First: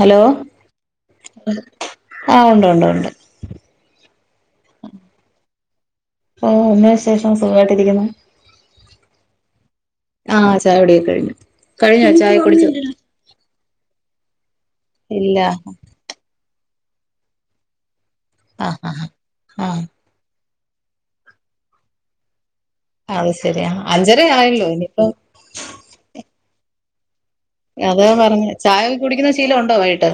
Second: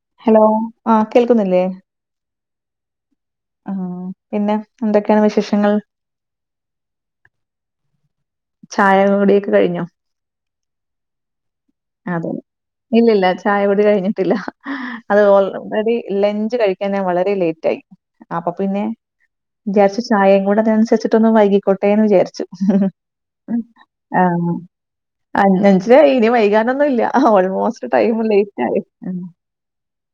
Hello ആ കേൾക്കുന്നില്ലേ? ആഹ് ഉണ്ട് ഉണ്ട് ഉണ്ട് ആഹ് പിന്നെ എന്തൊക്കെയാണ് വിശേഷങ്ങൾ ഓ എന്നാ വിശേഷം സുഖമായിട്ടിരിക്കുന്നു ചായ കുടിയൊക്കെ കഴിഞ്ഞോ? ആഹ് ചായ കുടി ഒക്ക കഴിഞ്ഞു കഴിഞ്ഞോ ചായ കുടിച്ചോ ഇല്ല ഇല്ലാ ചായ കുടി കഴിഞ്ഞിട്ടില്ല അത് ഇല്ല ഓൾറെഡി ലഞ്ച് കഴിക്കൻ വളരെ ലേറ്റ് ആയി അപ്പൊ ആഹ് പിന്നെ ആഹ് ആഹ് വിജാരിച്ചു ചായയും കൂടെ അതനുസരിച്ചിട്ടൊന്ന് വൈകിക്കോട്ടേ എന്ന് വിചാരിച്ചു അത് ശരിയാ അഞ്ചര ആയല്ലോ ഇനിയിപ്പോ അഞ്ച് അഞ്ചരയായി ഇനി വൈകാനൊന്നും ഇല്ല മോസ്റ്റ് അതാ ടൈം പറഞ്ഞെ ലേറ്റ് ആയി ചായ കുടിക്കുന്ന ശീലം ഉണ്ടോ വൈകിട്ട്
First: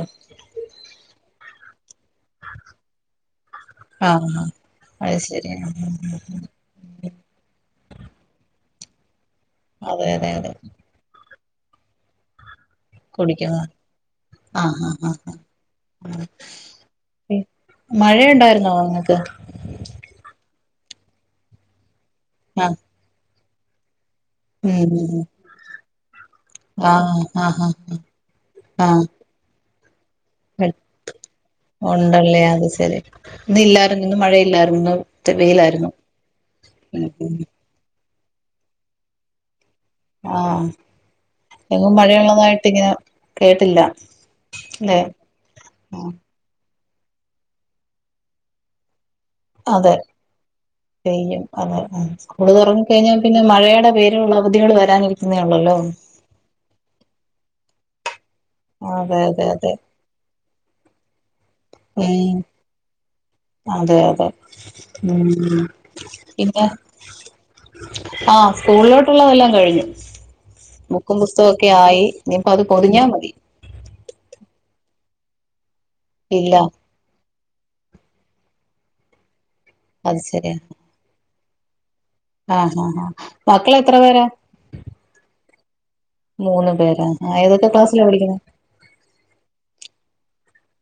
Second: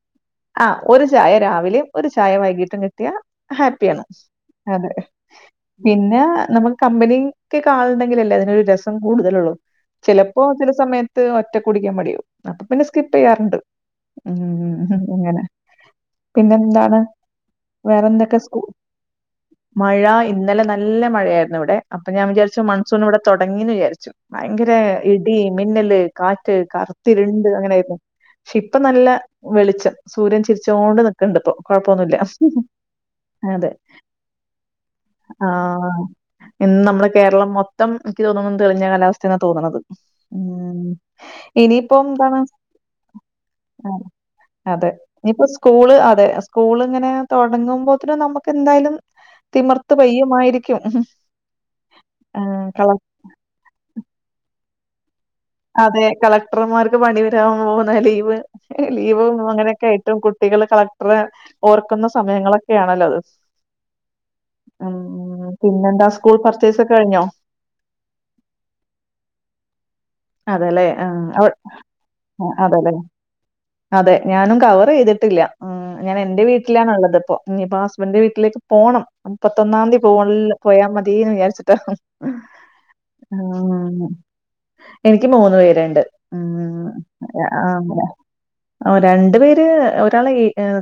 ആഹ് ഒരു ചായ രാവിലെയും ഒരു ചായ വൈകീട്ടും കിട്ടിയാ ഹാപ്പിയാണ് ആഹ് ആഹ് അതെ അത് ശരി പിന്നെ നമ്മുക്ക് കമ്പനി ക്കെ ആളുണ്ടെങ്കിൽ അല്ലേ അതിനൊരു രസം കൂടുതലള്ളൂ അതെ അതെ ചിലപ്പോ അതെ ചില സമയത്ത് ഒറ്റക്ക് കുടിക്കാൻ മടിയാവും അപ്പൊ പിന്നെ സ്കിപ്പ് ചെയ്യാറുണ്ട് കുടിക്കുന്ന ആഹ് ഉം ആഹ് ആഹ് അങ്ങനെ ആഹ് പിന്നെ എന്താണ് വേറെ എന്തൊക്കെ സ്കൂ മഴയുണ്ടായിരുന്നോ നിങ്ങക്ക് മഴ ഇന്നലെ നല്ല മഴയായിരുന്നു ഇവിടെ അപ്പൊ ഞാൻ വിചാരിച്ചു ആഹ് മൺസൂൺ ഇവിടെ തുടങ്ങിന്ന് വിചാരിച്ചു ഭയങ്കര ഉം ഇടി മിന്നല് കാറ്റ് ആഹ് കറുത്തിരുണ്ട് ആഹ് അങ്ങനെയായിരുന്നു പക്ഷെ ഇപ്പ നല്ല ആഹ് വെളിച്ചം സൂര്യൻ ആഹ് ചിരിച്ചോണ്ട് നിക്കണ്ട് ഇപ്പൊ കൊഴപ്പൊന്നുമില്ല ഉണ്ടല്ലേ അത് ശരി ഇന്ന് അതെ ഇല്ലായിരുന്നു ഇന്ന് മഴയില്ലായിരുന്നു ഇന്ന് വെയിലായിരുന്നു ആഹ് ഇന്ന് ഉം നമ്മുടെ ഉം കേരളം മൊത്തം മൊത്തം എനിക്ക് തോന്നുന്നത് തെളിഞ്ഞ കാലാവസ്ഥന്നാ തോന്നുന്നത് ആഹ് ഉം എങ്ങും ഇനിയിപ്പം എന്താണ് മഴയുള്ളതായിട്ട് ഇങ്ങനെ കേട്ടില്ല ആ, അതെ അല്ലെ ഇനിയിപ്പോ സ്കൂള് അതെ സ്കൂൾ ഇങ്ങനെ തുടങ്ങുമ്പോത്തനും നമുക്ക് എന്തായാലും തിമിർത്ത് അതെ പെയ്യുമായിരിക്കും. പെയ്യും അതെ ഉം സ്‌കൂള് ആഹ് കള തുടങ്ങിക്കഴിഞ്ഞാൽ പിന്നെ മഴയുടെ പേരുള്ള അവധികൾ വരാനിരിക്കുന്ന എന്നെ ഉള്ളല്ലോ അതെ കളക്ടർമാർക്ക് പണി വരാൻ പോകുന്ന ലീവ് അതെ ലീവ് അതെ അതെ അങ്ങനെയൊക്കെ മറ്റും കുട്ടികൾ കളക്ടറെ ഓർക്കുന്ന ഉം സമയങ്ങളൊക്കെയാണല്ലോ അത് അതെ അതെ ഉം പിന്നെന്താ സ്കൂൾ പിന്നെ പർച്ചേസ് ഒക്കെ കഴിഞ്ഞോ? ആ സ്കൂളിലോട്ടുള്ളതെല്ലാം കഴിഞ്ഞു അതെല്ലേ ബുക്കും ആഹ് അവ പുസ്തകൊക്കെ ആയി ഇഞ്ഞിപ്പോ അത് അതെല്ലേ പൊതിഞ്ഞാ മതി അതെ ഞാനും കവർ ചെയ്തിട്ടില്ല ഉം ഞാൻ എന്റെ ഇല്ല വീട്ടിലാണുള്ളത് ഇപ്പോ ഇഞ്ഞ് ഇപ്പൊ ഹസ്ബൻഡിന്റെ വീട്ടിലേക്ക് പോണം മുപ്പത്തൊന്നാംതീ അത് പോക ശരിയാ പോയാ മതിന്ന് വിചാരിച്ചിട്ടാ ആഹ് ആഹാ ആഹ് ബാക്കിളെ എത്ര പേരാ എനിക്ക് മൂന്ന് പേരുണ്ട് മൂന്ന് ഉം. പേരാ ആ ഏതൊക്കെ ക്ലാസ്സിലാ പഠിക്കുന്നെ ആ രണ്ടു പേര് ഒരാൾ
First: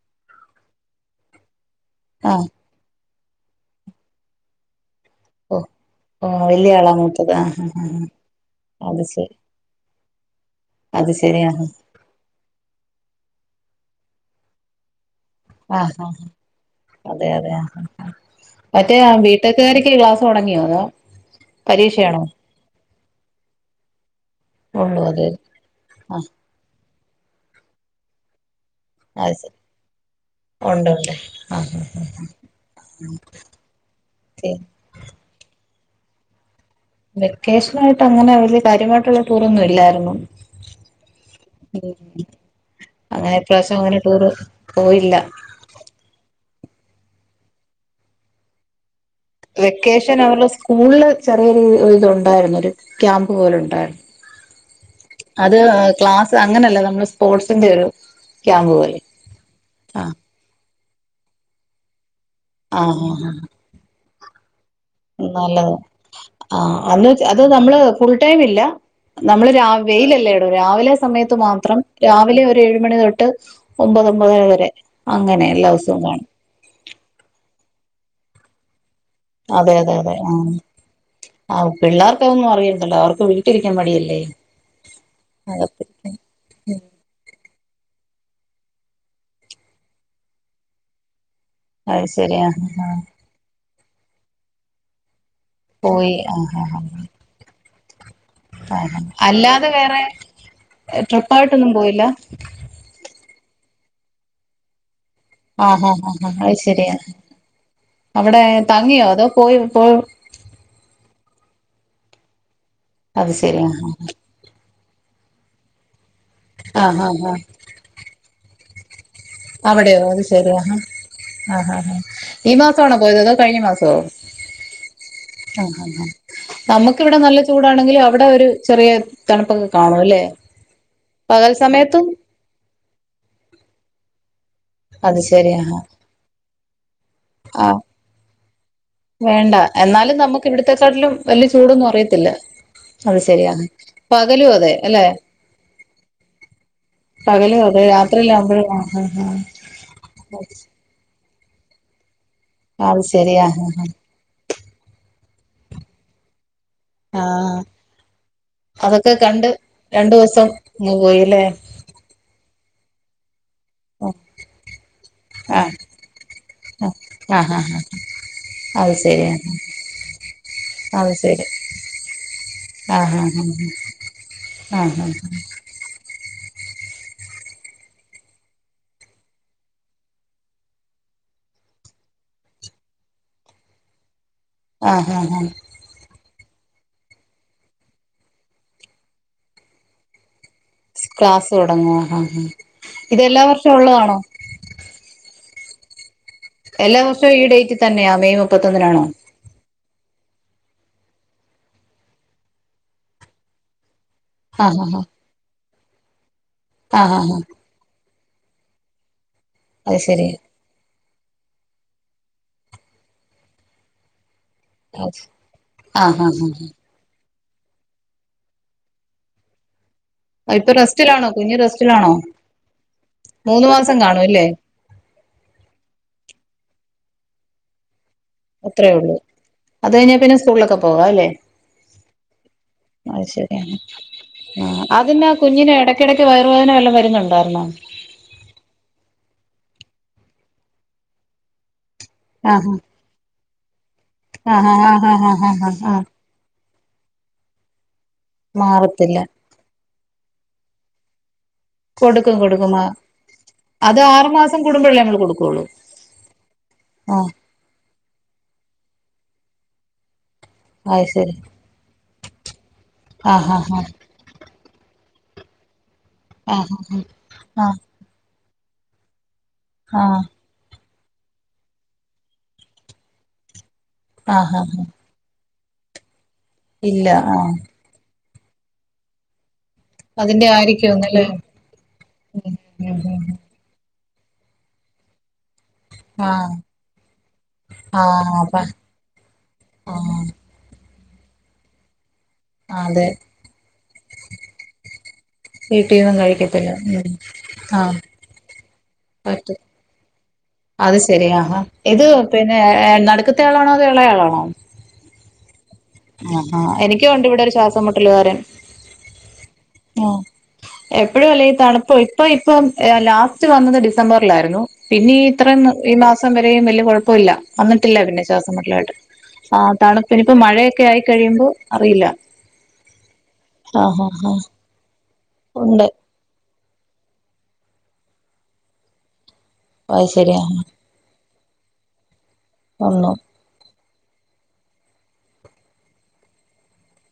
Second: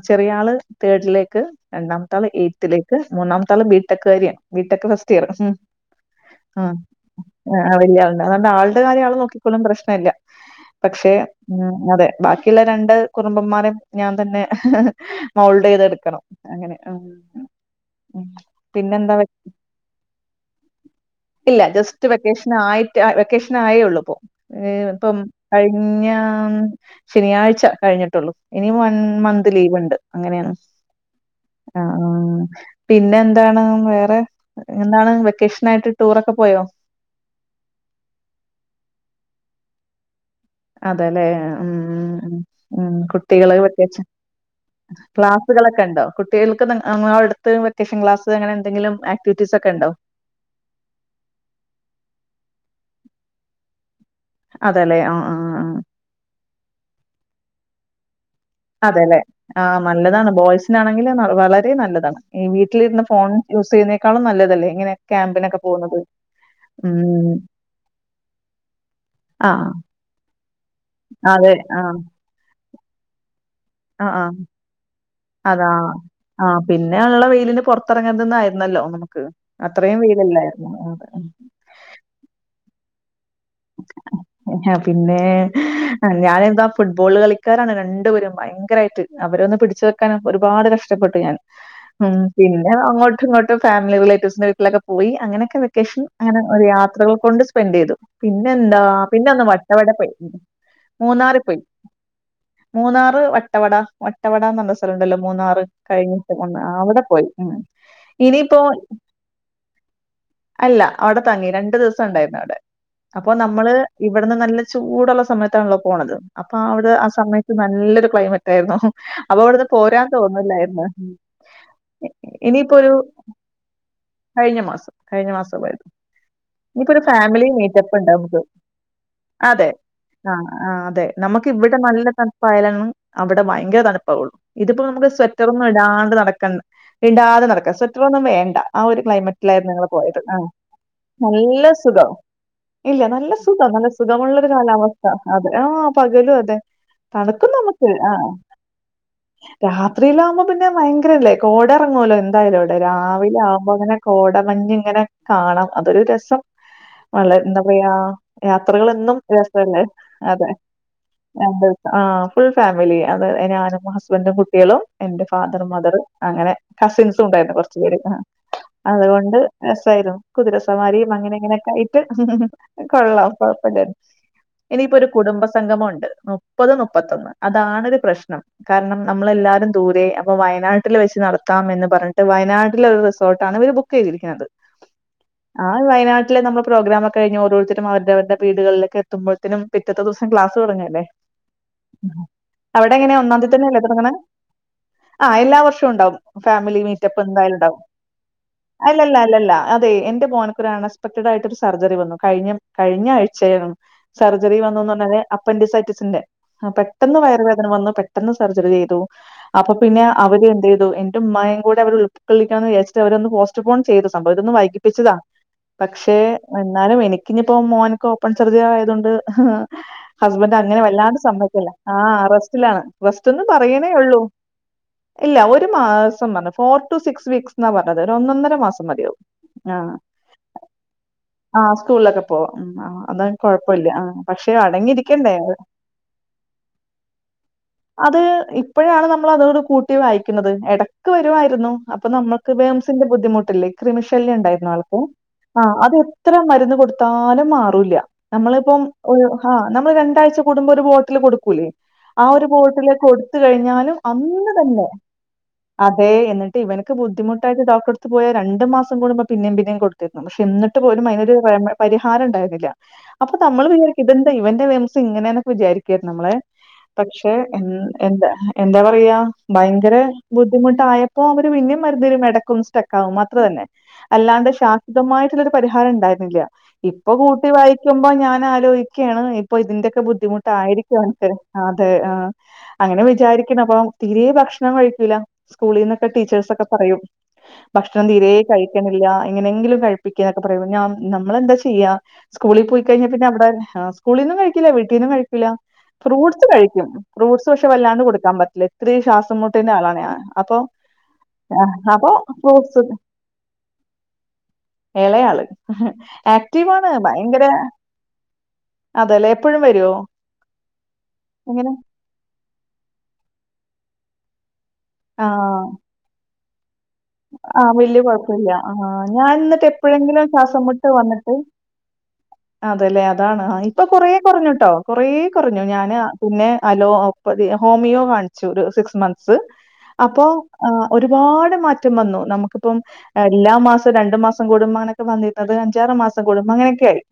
ചെറിയ ആള് തേർഡിലേക്ക് രണ്ടാമത്തെ ആള് ആ എയ്ത്തിലേക്ക് മൂന്നാമ ത്താള് ബി ടെക്കാരിയാണ് B tech first first year ഓ ഓ വല്യ ആളാ മൂത്തത് ആ ആ ആളില്ല ആ അതോണ്ട് ആളുടെ അത് കാര്യ ശരി ലും പ്രശ്നല്ല പക്ഷേ അത് ശരി ആ ഉം അതെ ബാക്കി ലെ രണ്ട് കുറുമ്പന്മാരേം ഞാൻ തന്നെ മോൾഡെയ് ആ ചെയ്ത് ആ എടുക്കണം അങ്ങനെ അതെ പിന്നെ എന്താ [unintelligible] ക്ക് ക്ലാസ് തുടങ്ങിയതോ ഇല്ല ജസ്റ്റ് വെക്കേഷൻ ആയിട്ട് വെക്കേഷൻ ആയേ ഉള്ളൂ ഇപ്പോ ഉള്ളൂ ഇപ്പം അത് കഴിഞ്ഞ ആ ശനിയാഴ്ച കഴിഞ്ഞിട്ടുള്ളൂ ഇനി അത് മന്ത് ശരി ലീവ് ഇണ്ട് അങ്ങനെയാണ് ഉണ്ട് ഉണ്ട് ആ ആഹ് പിന്നെ എന്താണ് ഓക്കെ എന്താണ് വെക്കേഷനായിട്ട് ടൂറൊക്കെ പോയോ വെക്കേഷനായിട്ട് അങ്ങനെ വലിയ കാര്യമായിട്ടുള്ള ടൂറൊന്നും ഇല്ലായിരുന്നു അതല്ലേ ഉം ഉം ഉം അങ്ങനെ കുട്ടികള് ഇപ്രാവശ്യം അങ്ങനെ വെക്കേഷൻ ടൂറ് പോയില്ല ക്ലാ ക്ലാസ്സ്കളൊക്കെ ഉണ്ടോ കുട്ടികൾക്ക് അടുത്ത് വെക്കേഷൻ ക്ലാസ് അങ്ങനെ എന്തെങ്കിലും ആക്ടിവിറ്റീസ് ഒക്കെ ഉണ്ടോ വെക്കേഷൻ അവര്ടെ സ്കൂളില് ചെറിയൊരു ഇതുണ്ടായിരുന്നു ഒരു ക്യാമ്പ് പോലെ ഉണ്ടായിരുന്നു അതെല്ലേ ആ ആ അത് ആ ക്ലാസ്സ് അങ്ങനല്ല നമ്മള് സ്പോർട്സിന്റെ ഒരു ക്യാമ്പ് പോലെ അതെല്ലെ ആ ആഹ് നല്ലതാണ് ബോയ്സിനാണെങ്കിൽ വളരെ നല്ലതാണ് ഈ വീട്ടിലിരുന്ന ആഹ് ഫോൺ ആഹ് യൂസ് ചെയ്യുന്നേക്കാളും നല്ലതല്ലേ ഇങ്ങനെ ക്യാമ്പിനൊക്കെ പോകുന്നത് ആ അന്ന് ഉം അത് നമ്മള് ഫുൾടൈം ഇല്ല ആ നമ്മള് വെയിലല്ലേ എടോ രാവിലെ സമയത്ത് അതെ മാത്രം ആ രാവിലെ ഏഴ് മണി തൊട്ട് ആ ഒമ്പത് ആ ഒമ്പതര വരെ അങ്ങനെ എല്ലാ ദിവസവും കാണും ആഹ് പിന്നെ ഉള്ള വെയിലിന് പുറത്തിറങ്ങര്ത് എന്നായിരുന്നല്ലോ നമുക്ക് അത്രേം വെയിലല്ലായിരുന്നു അതെ ആ പിള്ളേർക്കതൊന്നും അറിയണ്ടല്ലോ അവർക്ക് വീട്ടിലിരിക്കാൻ മടിയല്ലേ പിന്നെ അകത്ത് ആ ഞാനെന്താ ഫുട്ബോള് കളിക്കാരാണ് രണ്ടുപേരും ഭയങ്കരായിട്ട് അവരൊന്ന് പിടിച്ചു വെക്കാൻ ഒരുപാട് കഷ്ടപ്പെട്ടു ഞാൻ അത് ഉം ശരി ആഹ് പിന്നെ ആഹ് അങ്ങോട്ടും ഇങ്ങോട്ട് ഫാമിലി റിലേറ്റീവ്സിന്റെ വീട്ടിലൊക്കെ പോയിങ്ങനൊക്കെ വെക്കേഷൻ പോയി അങ്ങനെ ആഹ് ആഹ് യാത്രകൾ കൊണ്ട് സ്പെൻഡ് ചെയ്തു പിന്നെ എന്താ ആഹ് ആഹ് പിന്നെ ഒന്ന് അല്ലാതെ വട്ടവടെ വേറെ പോയി മൂന്നാറിൽ പോയി ട്രിപ്പായിട്ടൊന്നും പോയില്ല മൂന്നാറ് വട്ടവട വ വട്ടവട എന്ന് പറഞ്ഞ സ്ഥലം ഉണ്ടല്ലോ മൂന്നാറ് ആഹ് ആഹ് കഴിഞ്ഞിട്ട് ആഹ് അത് ശരിയാ അവിടെ പോയി ഉം അവിടെ ഇനിയിപ്പോ തങ്ങിയോ അതോ പോയേ പോയേ അല്ല അവിടെ തങ്ങി രണ്ടു ദിവസം ഉണ്ടായിരുന്നു അവിടെ അപ്പോ അത് ശരി നമ്മള് ആ ഇവിടെ അവിടുന്ന് നല്ല ചൂടുള്ള സമയത്താണല്ലോ പോണത് അപ്പൊ അവിടെ ആ സമയത്ത് നല്ലൊരു ക്ലൈമറ്റ് ആയിരുന്നു അപ്പൊ അവിടന്ന് പോരാൻ തോന്നില്ലായിരുന്നു ആഹാ ആഹാ ഇ- ഈ ഇനിയിപ്പോ മാസ ഒരു ആണോ പോയത് അതോ കഴിഞ്ഞ മാസോ കഴിഞ്ഞ മാസം കഴിഞ്ഞ മാസ പോയത് ഇനിയിപ്പോ നമുക്ക് ഒരു ഇവിടെ നല്ല ഫാമിലി ചൂടാണ് മീറ്റപ്പ് ങ്കിൽ ഉണ്ട് അവിടെ നമുക്ക്. ഒരു ചെറിയ തണുപ്പൊക്കെ അതെ കാണും അല്ലെ പകൽ സമയത്തും പായെലാണ് അവിടെ ഭയങ്കര തണുപ്പാവു ഇതിപ്പ നമക്ക് അത് ശരി സ്വെറ്ററൊന്നും ആ ഇടാണ്ട് നടക്കണം. ഇടാതെ ആ നടക്കാ സ്വെറ്ററൊന്നും വേണ്ട ആ ഒരു വേണ്ട ക്ലൈമറ്റിലായിരുന്നു ഞങ്ങള് എന്നാലും പോയത്. ആ നമുക്ക് ഇവിടത്തെക്കാട്ടിലും വലിയ നല്ല ചൂടൊന്നും സുഖം. അറിയത്തില്ല ഇല്ല അത് നല്ല ശരിയാ സുഖം. നല്ല സുഖമുള്ളരു പകലും അതെ അല്ലെ കാലാവസ്ഥ അതെ ആഹ് പകെലും അതെ. തണുക്കും പകലും അതെ നമുക്ക്. ആ രാത്രിയിലാകുമ്പോഴും ആ ആ രാത്രിയില ആകുമ്പോ പിന്നെ ഭയങ്കരല്ലേ. കോടെ എറങ്ങ്വല്ലോ എന്തായാലും അവിടെ. ആ അത് രാവിലെ ശരിയാ ആകുമ്പോ ആ അങ്ങനെ. കോടമഞ്ഞ് ഇങ്ങനെ കാണാം അതൊരു രസം വള ആഹ് എന്താ പറയാ യാത്രകളെന്നും രസല്ലേ രണ്ടു ദിവസം അതെ. അങ്ങ് പോയില്ലേ ആ ഫുൾ ഫാമിലി അതെ ഞാനും. ഓ ഹസ്ബൻറും, കുട്ട്യേളും, എന്റെ ആ ഫാദറും, മദർ, അങ്ങനെ ആ കസിൻസും ആ ഉണ്ടായിരുന്നു ഹാ കൊറ്ച്ചു ഹാ പേര് ആ. അത് ശരി ആ അതുകൊണ്ട് രസായിരുന്നു. കുതിരസവാരിയും അത് അങ്ങനെ ശരി ഇങ്ങനൊക്കെ ആയിട്ട്. ആ ഹാ കൊള്ളാ ഹാ കുഴപ്പല്ല്യ ടി ആ ഇനിയിപ്പോ ഒരു ഹാ കുടുംബ സംഗമൊണ്ട് മുപ്പത് മുപ്പത്തൊന്ന് അതാണ് ഒരു പ്രശ്നം. കാര്ണം നമ്മള് എല്ലാരും ദൂരെ. അപ്പൊ വയനാട്ടില് വെച്ച് നടത്താം എന്ന് പറഞ്ഞിട്ട് വയനാട്ടില് ഒരു റിസോർട്ടണ് ബു ക്ക് ചെയ്തിരിക്ക്ണത്. ആഹ് ആഹ് ആഹ് ആ വയനാട്ടില് നമ്മള് പ്രോഗ്രാം ഒക്കെ കഴഞ് ഓരോരുത്തരും അവര അവരുടെ വടുകളിലൊക്കെ എത്തുപോഴത്തിനും പിറ്റെത്തെ ദിവസം ക്ലാസ് തൊടങ്ങല്ലേ ക്ലാസ് തുടങ്ങും ആ ഹാ ഹാ അവിടെ എങ്ങനെ ഇത് ഒന്നാം എല്ലാ തീയ വർഷവും തന്നെല്ലേ തൊടങ്ങ്ണേ? ഉള്ളതാണോ ആഹ് എല്ലാ വർഷവും ഉണ്ടാവും. ഫാമിലി എല്ലാ മീറ്റപ്പ് വർഷവും ഈ എന്തായാലും ഇണ്ടാവും ഡേറ്റിൽ തന്നെയാ മെയ് മുപ്പത്തൊന്നിനാണോ അല്ലല്ല അല്ലല്ല. അതെ എന്റെ മോന്ക്കൊരു അണ സ്പെക്റ്റഡ് ആയിട്ട് ഒരു സർജറി വന്നു. കഴിഞ്ഞ കഴിഞ്ഞ ആഴ് ചേയാണ്. സർജറി ആ ഹാ വന്നുന്ന് ഹാ പറഞ്ഞാല് അപ്പൻഡസൈറ്റിസിന്റെ ആ പെട്ടെന്ന് ഹാ ഹാ വയറു വേദന വന്നു പെ പെട്ടെന്ന് സർജറി ചെയ്തു. അപ്പൊ അത് പിന്നെ ശരി അവര് എന്തയ്തു എൻ ഇമ്മായെ കൂടെ അവർ ഉൾക്കൊള്ളിക്കണംന്ന് വിചരിച്ചിട്ട അവരോന്ന് പോസ്റ്റ് ഫോൺ ചെയ്ത് സംഭവ ഇതൊന്ന് വൈകി ആ പ്പിച്ചതാ ആ പക്ഷേ ഹാ ഹാ എന്നാലും എനിക്കിഞ്ഞിപ്പൊ മോനക്ക് ഓപ്പൺ സർജൻ ആയതൊണ്ട് ഹസ്ബെന്റ് ഇപ്പൊ അങ്ങനെ വല്ലാണ്ട് റെസ്റ്റിലാണോ കുഞ്ഞ് സമ്മക്കല്ല റെസ്റ്റിലാണോ ആഹ് റെസ്റ്റിലാണ് റെസ്റ്റ് ഇന്ന് മൂന്ന് പറയിണേ മാസം ഒള്ളൂ. കാണും അല്ലേ ഇല്ല ഒരു മാസം പറഞ്ഞത്. ഫോർ ടു സിക്സ് വീക്സ് എന്നാ പറഞ്ഞത് ഒന്നൊ [unintelligible] ഒന്നര അത്രേ ഒള്ളൂ അത് കഴിഞ്ഞാ പിന്നെ സ്കൂളിലൊക്കെ പോകാം അല്ലേ? ആഹ് സ്കൂളിലൊക്കെ പോവാം ഉം ആ അത അത് [unintelligible] ശരിയാണ് കൊഴപ്പൊല്ല ആ പക്ഷെ അടങ്ങി ഇരിക്കണ്ടേ എടക്കിടക്ക് വയവുവേദന വല്ല വരുന്നുണ്ടായിര്ന്നോ അത് ഇപ്പഴാണ് നമ്മൾ അതോട് കൂട്ടി വായിക്കുന്നത്. എടക്ക് വരുവായിരുന്നു. അപ്പൊ നമ്മക്ക് ആ ഹാ വേംസിന്റെ ബുദ്ധിമുട്ടില്ലേ കൃമിശല്യം ആ ഇണ്ടായിരുന്നൊ ഹാ ആ ആൾക്ക്. ഹാ ഹാ ആ ഹാ അത് ഹാ എത്ര മരുന്ന് കൊടുത്താലും മാറൂല നമ്മള് ഇപ്പം മാറത്തില്ല ആഹ് നമ്മള് രണ്ടാഴ്ച കൂടുമ്പോ ഒരു ബോട്ടില് കൊടുക്കൂലേ ആ കൊടുക്കും ഒരു കൊടുക്കും ആ ബോട്ടിലേക്ക് കൊടുത്ത് കഴിഞ്ഞാലും അത് ആറു അന്ന് മാസം തന്നെ കൂടുമ്പോഴല്ലേ നമ്മൾ കൊടുക്കുള്ളൂ അതെ എന്നിട്ട് ഇവൻക്ക് ആ ബുദ്ധിമുട്ട് ട്ടായിട്ട് ഡോക്ടറട്ത്ത് പോയാ രണ്ട് മാസം കൂടുമ്പോ പിന്നേം പിന്നെം കൊടുത്തിരുന്നു. പക്ഷെ എന്നി പോലും അത് അയ്നൊരു ശരി റെ [unintelligible] പരിഹാരം ഉണ്ടായിരുന്നില്ല. ആ അപ്പൊ ഹാ നമ്മൾ ഹാ ഇതെ ഇവന്റെ ഇത് ഇങ്ങനെ ന്നൊക്കെ വിചാരിക്കെ നമ്മളെ ആ ഹാ ഹാ പക്ഷെ ആ എന്താപ്പറിയ ഭയങ്കര ആ ബുദ്ധിമുട്ടായപ്പോ അവര് പിന്നെ മരുന്നരും എടക്കൊന്ന് സ്റ്റെക്കാവും അത്ര തന്നെ ആ അല്ലാത ഹാ ഹാ ശാശ്വതമായിട്ടുള്ളൊരു പരിഹാരം ഉണ്ടായിരുന്നില്ല ഇല്ല ഇപ്പൊ ആ കൂട്ടി വായി ക്കുമ്പോ ഞാനായാലും ഇക്ക്യേണ് ഇപ്പൊ ഇതിന്റെ അതിന്റെ ബുദ്ധിമുട്ടായിരിക്കും ആയിരിക്കുംന്നല്ലേ അവന്ക് അതെ ഉം ഉം അങ്ങനെ ഉം വിചാരിക് അപ്പൊ തീരെ ഭക്ഷണം കഴിക്കൂല സ്കൂളിന്നൊക്കെ ആ ടീച്ചേഴ് സൊക്കെ പറയും. ആ ഭക്ഷണം തീരെ അപ്പ കയ്ക്ണില്ല എങ്ങനെങ്കിലും ആ കഴിപ്പി പറയും ഞ നമ്മളെന്താ ചെയ്യാ സ്കൂളിൽ പോയി കഴിഞ്ഞാ അതെ പിന്നെ അവിടെ സ്കൂളീന്നും കഴിക്കില്ലേ വീട്ടീന്നും കഴിക ല വീട്ടീന്നും ഫ്രൂട്ട്സ് കഴിക്കത്തില്ല കഴിക്ക്യും. ഉം ഫ്രൂട്ട്സ് പക്ഷെ ആ വല്ലാണ്ട് കൊടുക്കാൻ പറ്റില്ല ഇത്രീ ശ്വാസം പറ്റും മുട്ടിന്റെ ആളാണ് അപ്പൊ അത് ശെരി ഹ ഹാ. ഇത് അപ്പൊ പിന്നെ ഫ്രൂട്ട്സ് നടുക്കത്തെ ആളാണോ അതൊ എളെ യാളാണോ എളെ ആള്. ആക്റ്റീവാണ് എനിക്കും ഉണ്ട് ഭയങ്കെര ഇവിടെ ഒരു ശ്വാസം അതേല്ലേ എപ്പളും വ ആ എപ്പളു അല്ലെങ്കി തണുപ്പ ഇപ്പ ഇപ്പം ലാസ്റ്റ് വന്നത് ഡിസംബറ്ലായിരുന്നു പിന്നെ ഇത്രം ആഹ് ഈ മാസം വരെയും വലിയ കൊഴപ്പ ഇപ്പല്ല ആഹ് വന്നിട്ടില്ല വല്യ പിന്നെ ല്ല്യ കൊഴപ്പല്ല ശ്വാസംമു ആഹ് ട്ടലായിട്ട് ഞാൻ ആ എന്നിട്ട് തണു പിന്ന എപ്പോഴെങ്കിലും ഇപ്പ ശ്വാസം മുട്ട് വന്നിട്ട് മഴയൊക്കെആയികഴിയുമ്പൊ അറിയില്ല അതെല്ലേ അതാണ് ഇപ്പൊ ആഹ് കൊറേ ആഹ് ആഹ് കുറഞ്ഞൂട്ടൊ കൊറേ കുറഞ്ഞു ഉണ്ട് ഞാന്പിന്നെ അലോപ്പതി ഹോമിയോകാണിച്ചു ഒരു സിക്സ് മന്ത്സ് അത് അപ്പോ ശരിയാ ഏഹ് ഒരുപാട് മാറ്റം വന്നു നമുക്കപ്പം ഒന്നു എല്ലാ മാസം രണ്ടു മാസം കൂടുംമ്പൊ അങ്ങനൊക്കെ വന്നിര്ന്നത് അഞ്ചാറ് മാസം കൂടുമ്പം അങ്ങനൊക്കെ ആയി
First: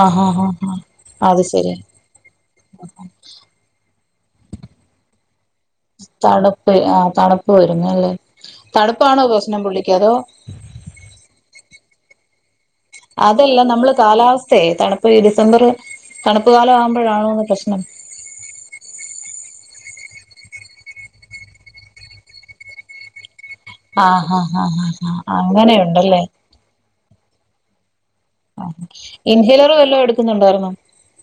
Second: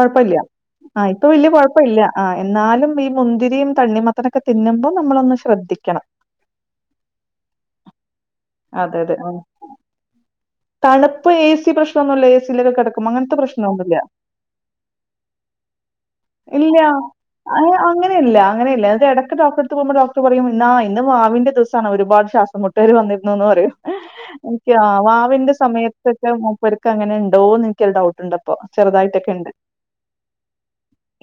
ആഹ് ആഹ് ആഹ് ഇപ്പൊ അത് വല്യ ശരി കൊഴപ്പല്യ ആഹ് എന്നാലും ഈ മുന്തിരിയും തണ്ണിമത്ത ത്തനക്കെ തിന്നുമ്പൊ നമ്മളൊന്ന് ശ്രദ്ധിക്കണം തണ്പ്പ് ആഹ് തണ്പ്പ് വരുന്നല്ലേ അതെ അതെ തണുപ്പാണോ ആഹ് പ്രശ്നം പുള്ളിക്ക് അതോ തണ്പ്പ് എ സി പ്രശ്നൊന്നുല്ല എ സി യിലെല്ലാം കെടക്ക അതല്ല നമ്മള് കാലാവസ്ഥേ തണു പ്പ് ഈ ഡിസംബർ തണുപ്പ് കാല ആവുമ്പോഴാണോ ന്ന് പ്രശ്നം പ്പെ യില്ല അങ്ങനെയില്ല ത് ഇടക്ക് ഡോക്ടറെ എട്ത്ത് പോകുമ്പോ ഡോക്ടർ പറയും എന്നാ ഇന്ന് വാവിന്റെ ദിവസാണ് ഒരുപാട് ശ്വാസം മുട്ട് പ്പര് വന്നിരുന്നൂന്ന് പറീംനിക്ക് ആഹ് വാവിന്റെ സമയത്തൊക്കെ മൂപ്പര്ക്ക് ക്ക അങ്ങനെണ്ടോന്ന് നിക്കൊരു ഡൗട്ടുണ്ട് ആഹ് ഇൻ ഹീലർ വല്ലോ എടുക്കുന്നുണ്ടായിരുന്നോ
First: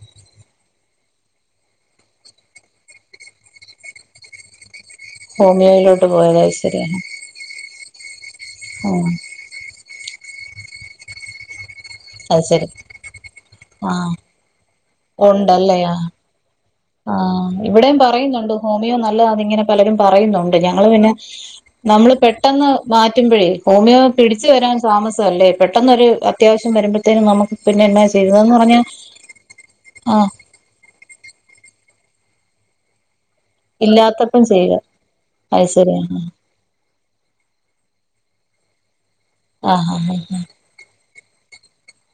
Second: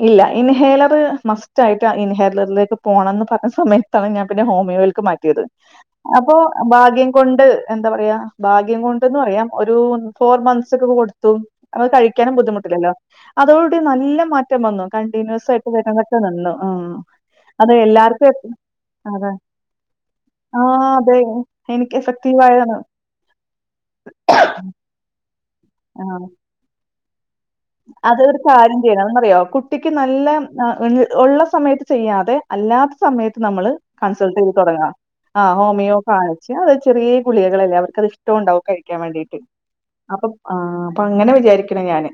ഇല്ല ഇൻഹേലറ് മസ്റ്റായിട്ട് ഇൻഹേർലറിലേക്ക് പോണം ന്ന് പർഞ്ഞ സമയത്താണ് ഞാൻ പിന്നെ ഹോമിയോൽക്ക് മാറ്റി ട്ടിയത് ഹോമിയോയിലോട്ട് അപ്പോ പോയത് അത് ശരി ഭാഗ്യം കൊണ്ട് എന്താ പറയാ ഭാഗ്യം ആഹ് കൊണ്ട്ന്ന് പറയാം ഒരു ഫോർ മന്ത്സ് ഒക്കെ പ്പ കൊടുത്തു അത് കഴിക്കാനും അത് ശരി ബുദ്ധിമുട്ടില്ലല്ലോ ആഹ് അതോടൂടിനല്ല മാറ്റം വന്നു കണ്ടിന്യൂസായിട്ട് ഉണ്ടല്ലേ ആഹ് വര്ന്നതൊക്കെ നിന്നൂ ആഹ് ആഹ് ഇവിടെയും പറയ് ന്നുണ്ട് ഹോമിയോ നല്ലതാന്ന് ങ്ങനെ പലരും പറയുന്നുണ്ട് ആ ഞങ്ങള് പിന്നെ അതെ. എനിക്ക് നമ്മള് എഫക്റ്റീവ് പെട്ടെന്ന് ആയതാണ്. മാറ്റുമ്പഴേ ഹോമിയോ പിടിച്ച് വരാൻ താമസാ അല്ലേ പെട്ടെന്ന് ഒര് അത്യാവശ്യം വരുമ്പത്തേനും നമുക്ക് പിന്നെ എന്നാ അത് ഒരു ചെയ്യുന്നതെന്ന് കാര്യം പറഞ്ഞാ ചെയ്യണം ന്താന്നറിയോ കുട്ടിക്ക് നല്ല ആഹ് ഉള്ള സമയത്ത് ചെയ്യാതെ അല്ലാത്ത സമയത്ത് നമ്മള് കൺസൾട്ട് ഇല്ലാത്തപ്പം ചെയ്ത് ചെയ്യുക തുടങ്ങാം ആ അത് ശരി ഹോമിയോ ആഹ് കാണി ച്ച അത് ചെറീയഗുളികകളല്ലേ അവർക്ക്ത് ഇഷ്ട്ടം ണ്ടാവും കഴിക്കാൻ വേണ്ടീട്ട് ആഹ് ആഹ് അപ്പം ആഹ് അപ്പൊ അങ്ങനെ വിചാരിക്ക്ണ് ഞാന്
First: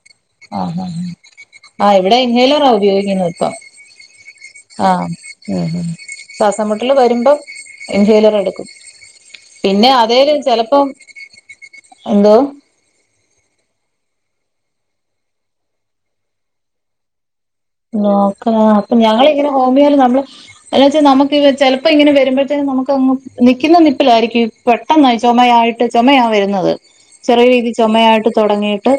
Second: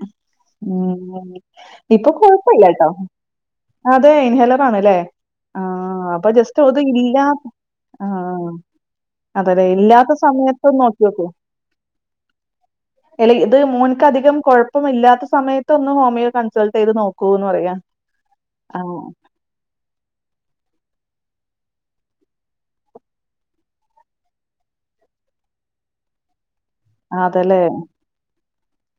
ആഹ് ആഹ് ഉം. ആഹ് ഇപ്പൊ ഇവിടെ ഇൻഹേയ്ലറാ കുഴപ്പമില്ലാട്ടോ. ഉപയോഗിക്കുന്നതിപ്പം അതെ ഇൻഹേലർ ആണല്ലേ? ആഹ് ആ ഉം അപ്പൊ ജസ്റ്റ് അത് ശ്വാസംമുട്ടല് ഇല്ലാ വരുംമ്പം ഇൻ ആ. ഹീലർ എടുക്കും അതേല്ലേ പിന്നെ ഇല്ലാത്ത അതേല് സമയത്തൊന്ന് ചെലപ്പോം നോക്കി നോക്ക്. എന്തോ ഇത് മൂൻക്കധികം കൊഴപ്പം ഇല്ലാത്ത ആ സമയത്തൊന്ന് ഹോമിയോ കൺസൾട്ടെയ്ത് നോക്കൂ ന്ന് പറയാ നോക്കങ്ങന ആഹ് അപ്പം ഞങ്ങളിങ്ങനെ ഹോമിയോല് നമ്മള് എന്ന്ച്ചാ നമുക്ക് ചെലപ്പോ ഇങ്ങനെ വരുമ്പോഴത്തേനും നമുക്ക് നിക്കുന്ന നിപ്പിലാരിക്കും പെട്ടെന്നായി ചൊമയായിട്ട് ചൊ മയാ വരുന്നത് ചെറിയ അതല്ലേ രീതി ചുമയായിട്ട് തൊടങ്ങീ ട്ട്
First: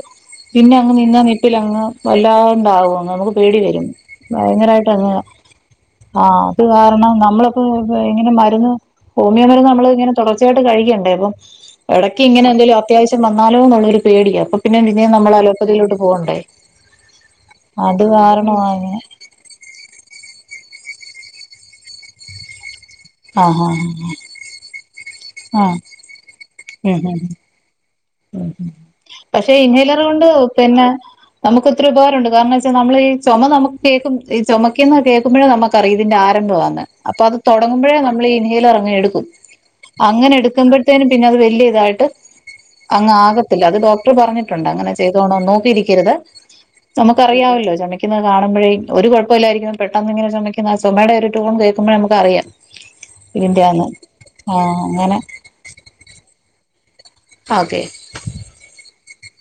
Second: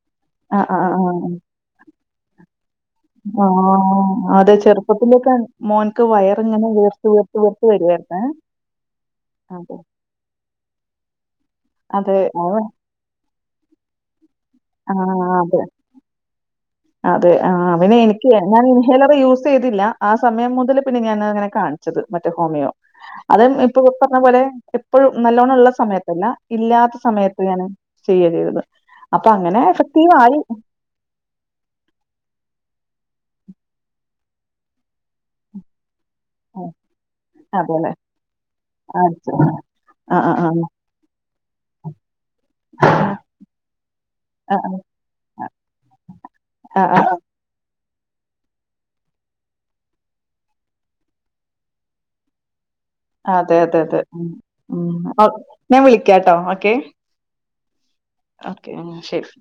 ആഹ് പിന്നെ ആഹ് അങ്ങ് നിന്ന ആഹ് നിപ്പിലങ്ങ് വല്ലാണ്ടാവും അങ്ങ് നമുക്ക് പേടി വരും ആഹ് അതെ ഭയങ്കരായിട്ട അങ്ങ് ചെറുപ്പത്തിലൊക്കെ മോൻക്ക് ആഹ് അത് വയറിങ്ങനെ വീർത്ത് കാരണം വീർത്ത് നമ്മള് പ്പൊ വീർത്ത് വരുവായിരുന്നേ. ഇങ്ങനെ മരുന്ന് ഹോമിയോ മരുന്ന് അതെ നമ്മള് ഇങ്ങനെ തൊടർച്ചയായിട്ട് കഴിക്കണ്ടേ അപ്പം അതെ ഇടയ്ക്ക് ഇങ്ങനെ അവൻ എന്തേലും അത്യാവശ്യം വന്നാലോ ന്നൊള്ളൊരു പേടിയാ അപ്പ പിന്നെ പിന്നേം ആഹ് നമ്മള് അതെ അലോപ്പതിയിലോട്ട് പോവണ്ടെ അതെ ആഹ് പിന്നെ എനിക്ക് ഞാൻ ഇങ്ങനെ ഇൻഹേലർ യൂസെയ്‌തില്ല ആ സമയം മുതല് പിന്നെ ഞാന് അങ്ങനെ കാണിച്ചത് മറ്റേ ഹോമിയോ അത് ആഹ് ഇപ്പൊ ഇപ്പർഞ്ഞ പോലെ ഇപ്പൊഴും നല്ലോണ്ണം ആഹ് ള്ള ആഹ് സമയത്തല്ല ഇല്ലാത്ത ഉം ഉം സമയത്ത് ഞാന് ചെയ്യ ഉം ചെയ്തത് അപ്പൊ പക്ഷെ അങ്ങനെ ഇൻഹെയ്ലർ എഫക്റ്റീവ് കൊണ്ട് ആയി പിന്ന നമുക്ക് എത്രയോ ഉപകാരംണ്ട് കാരണം ച്ചാ നമ്മള് ഈ ചൊമ നമുക്ക് കേൾക്കും ഈ ചൊമയ്ക്കു ന്ന കേൾക്കുമ്പൊഴെ നമ്മക്കറിയും ഇതിന്റെ ആഴം ആരംഭവാന്ന് അപ്പൊ അത് അതെല്ലെ തുടങ്ങുമ്പഴേ നമ്മളീ ഇൻ ഹൈലർ അങ്ങ് എടുക്കും അടിച്ചു ആഹ് അങ്ങനെ ആഹ് എടുക്കുമ്പോഴ്ത്തേനും പിന്നെ അത് വല്ലിയ ഇതായിട്ട് അങ്ങ് ആകത്തില്ല അത് ഡോക്ടർ പറഞ്ഞിട്ടുണ്ട് ആഹ് അങ്ങനെ ചെയ്തോണോന്ന് നോക്കിയിരിക്കരുത് ആഹ് ആഹ് ആഹ് നമുക്ക് അറിയാവല്ലോ ചൊമ ക്കിങ്ങനെ കാണുമ്പഴേ ഒരു കുഴപ്പുല്ലായിരിക്കും പെട്ടെന്ന് ഇങ്ങനെയൊരു ചുമയ്ക്കുന്ന ചുമയുടെ ഒരു ടൂൺ കേൾക്കുംമ്പ നമുക്കറിയാം അതെ അതെ അതെ ഉം ആ ഉം അങ്ങനെ ഞാൻ വിളിക്കിട്ടോ ഓക്കെ ആഹ് ഓകെ ഓക്കെ ഉം ശരി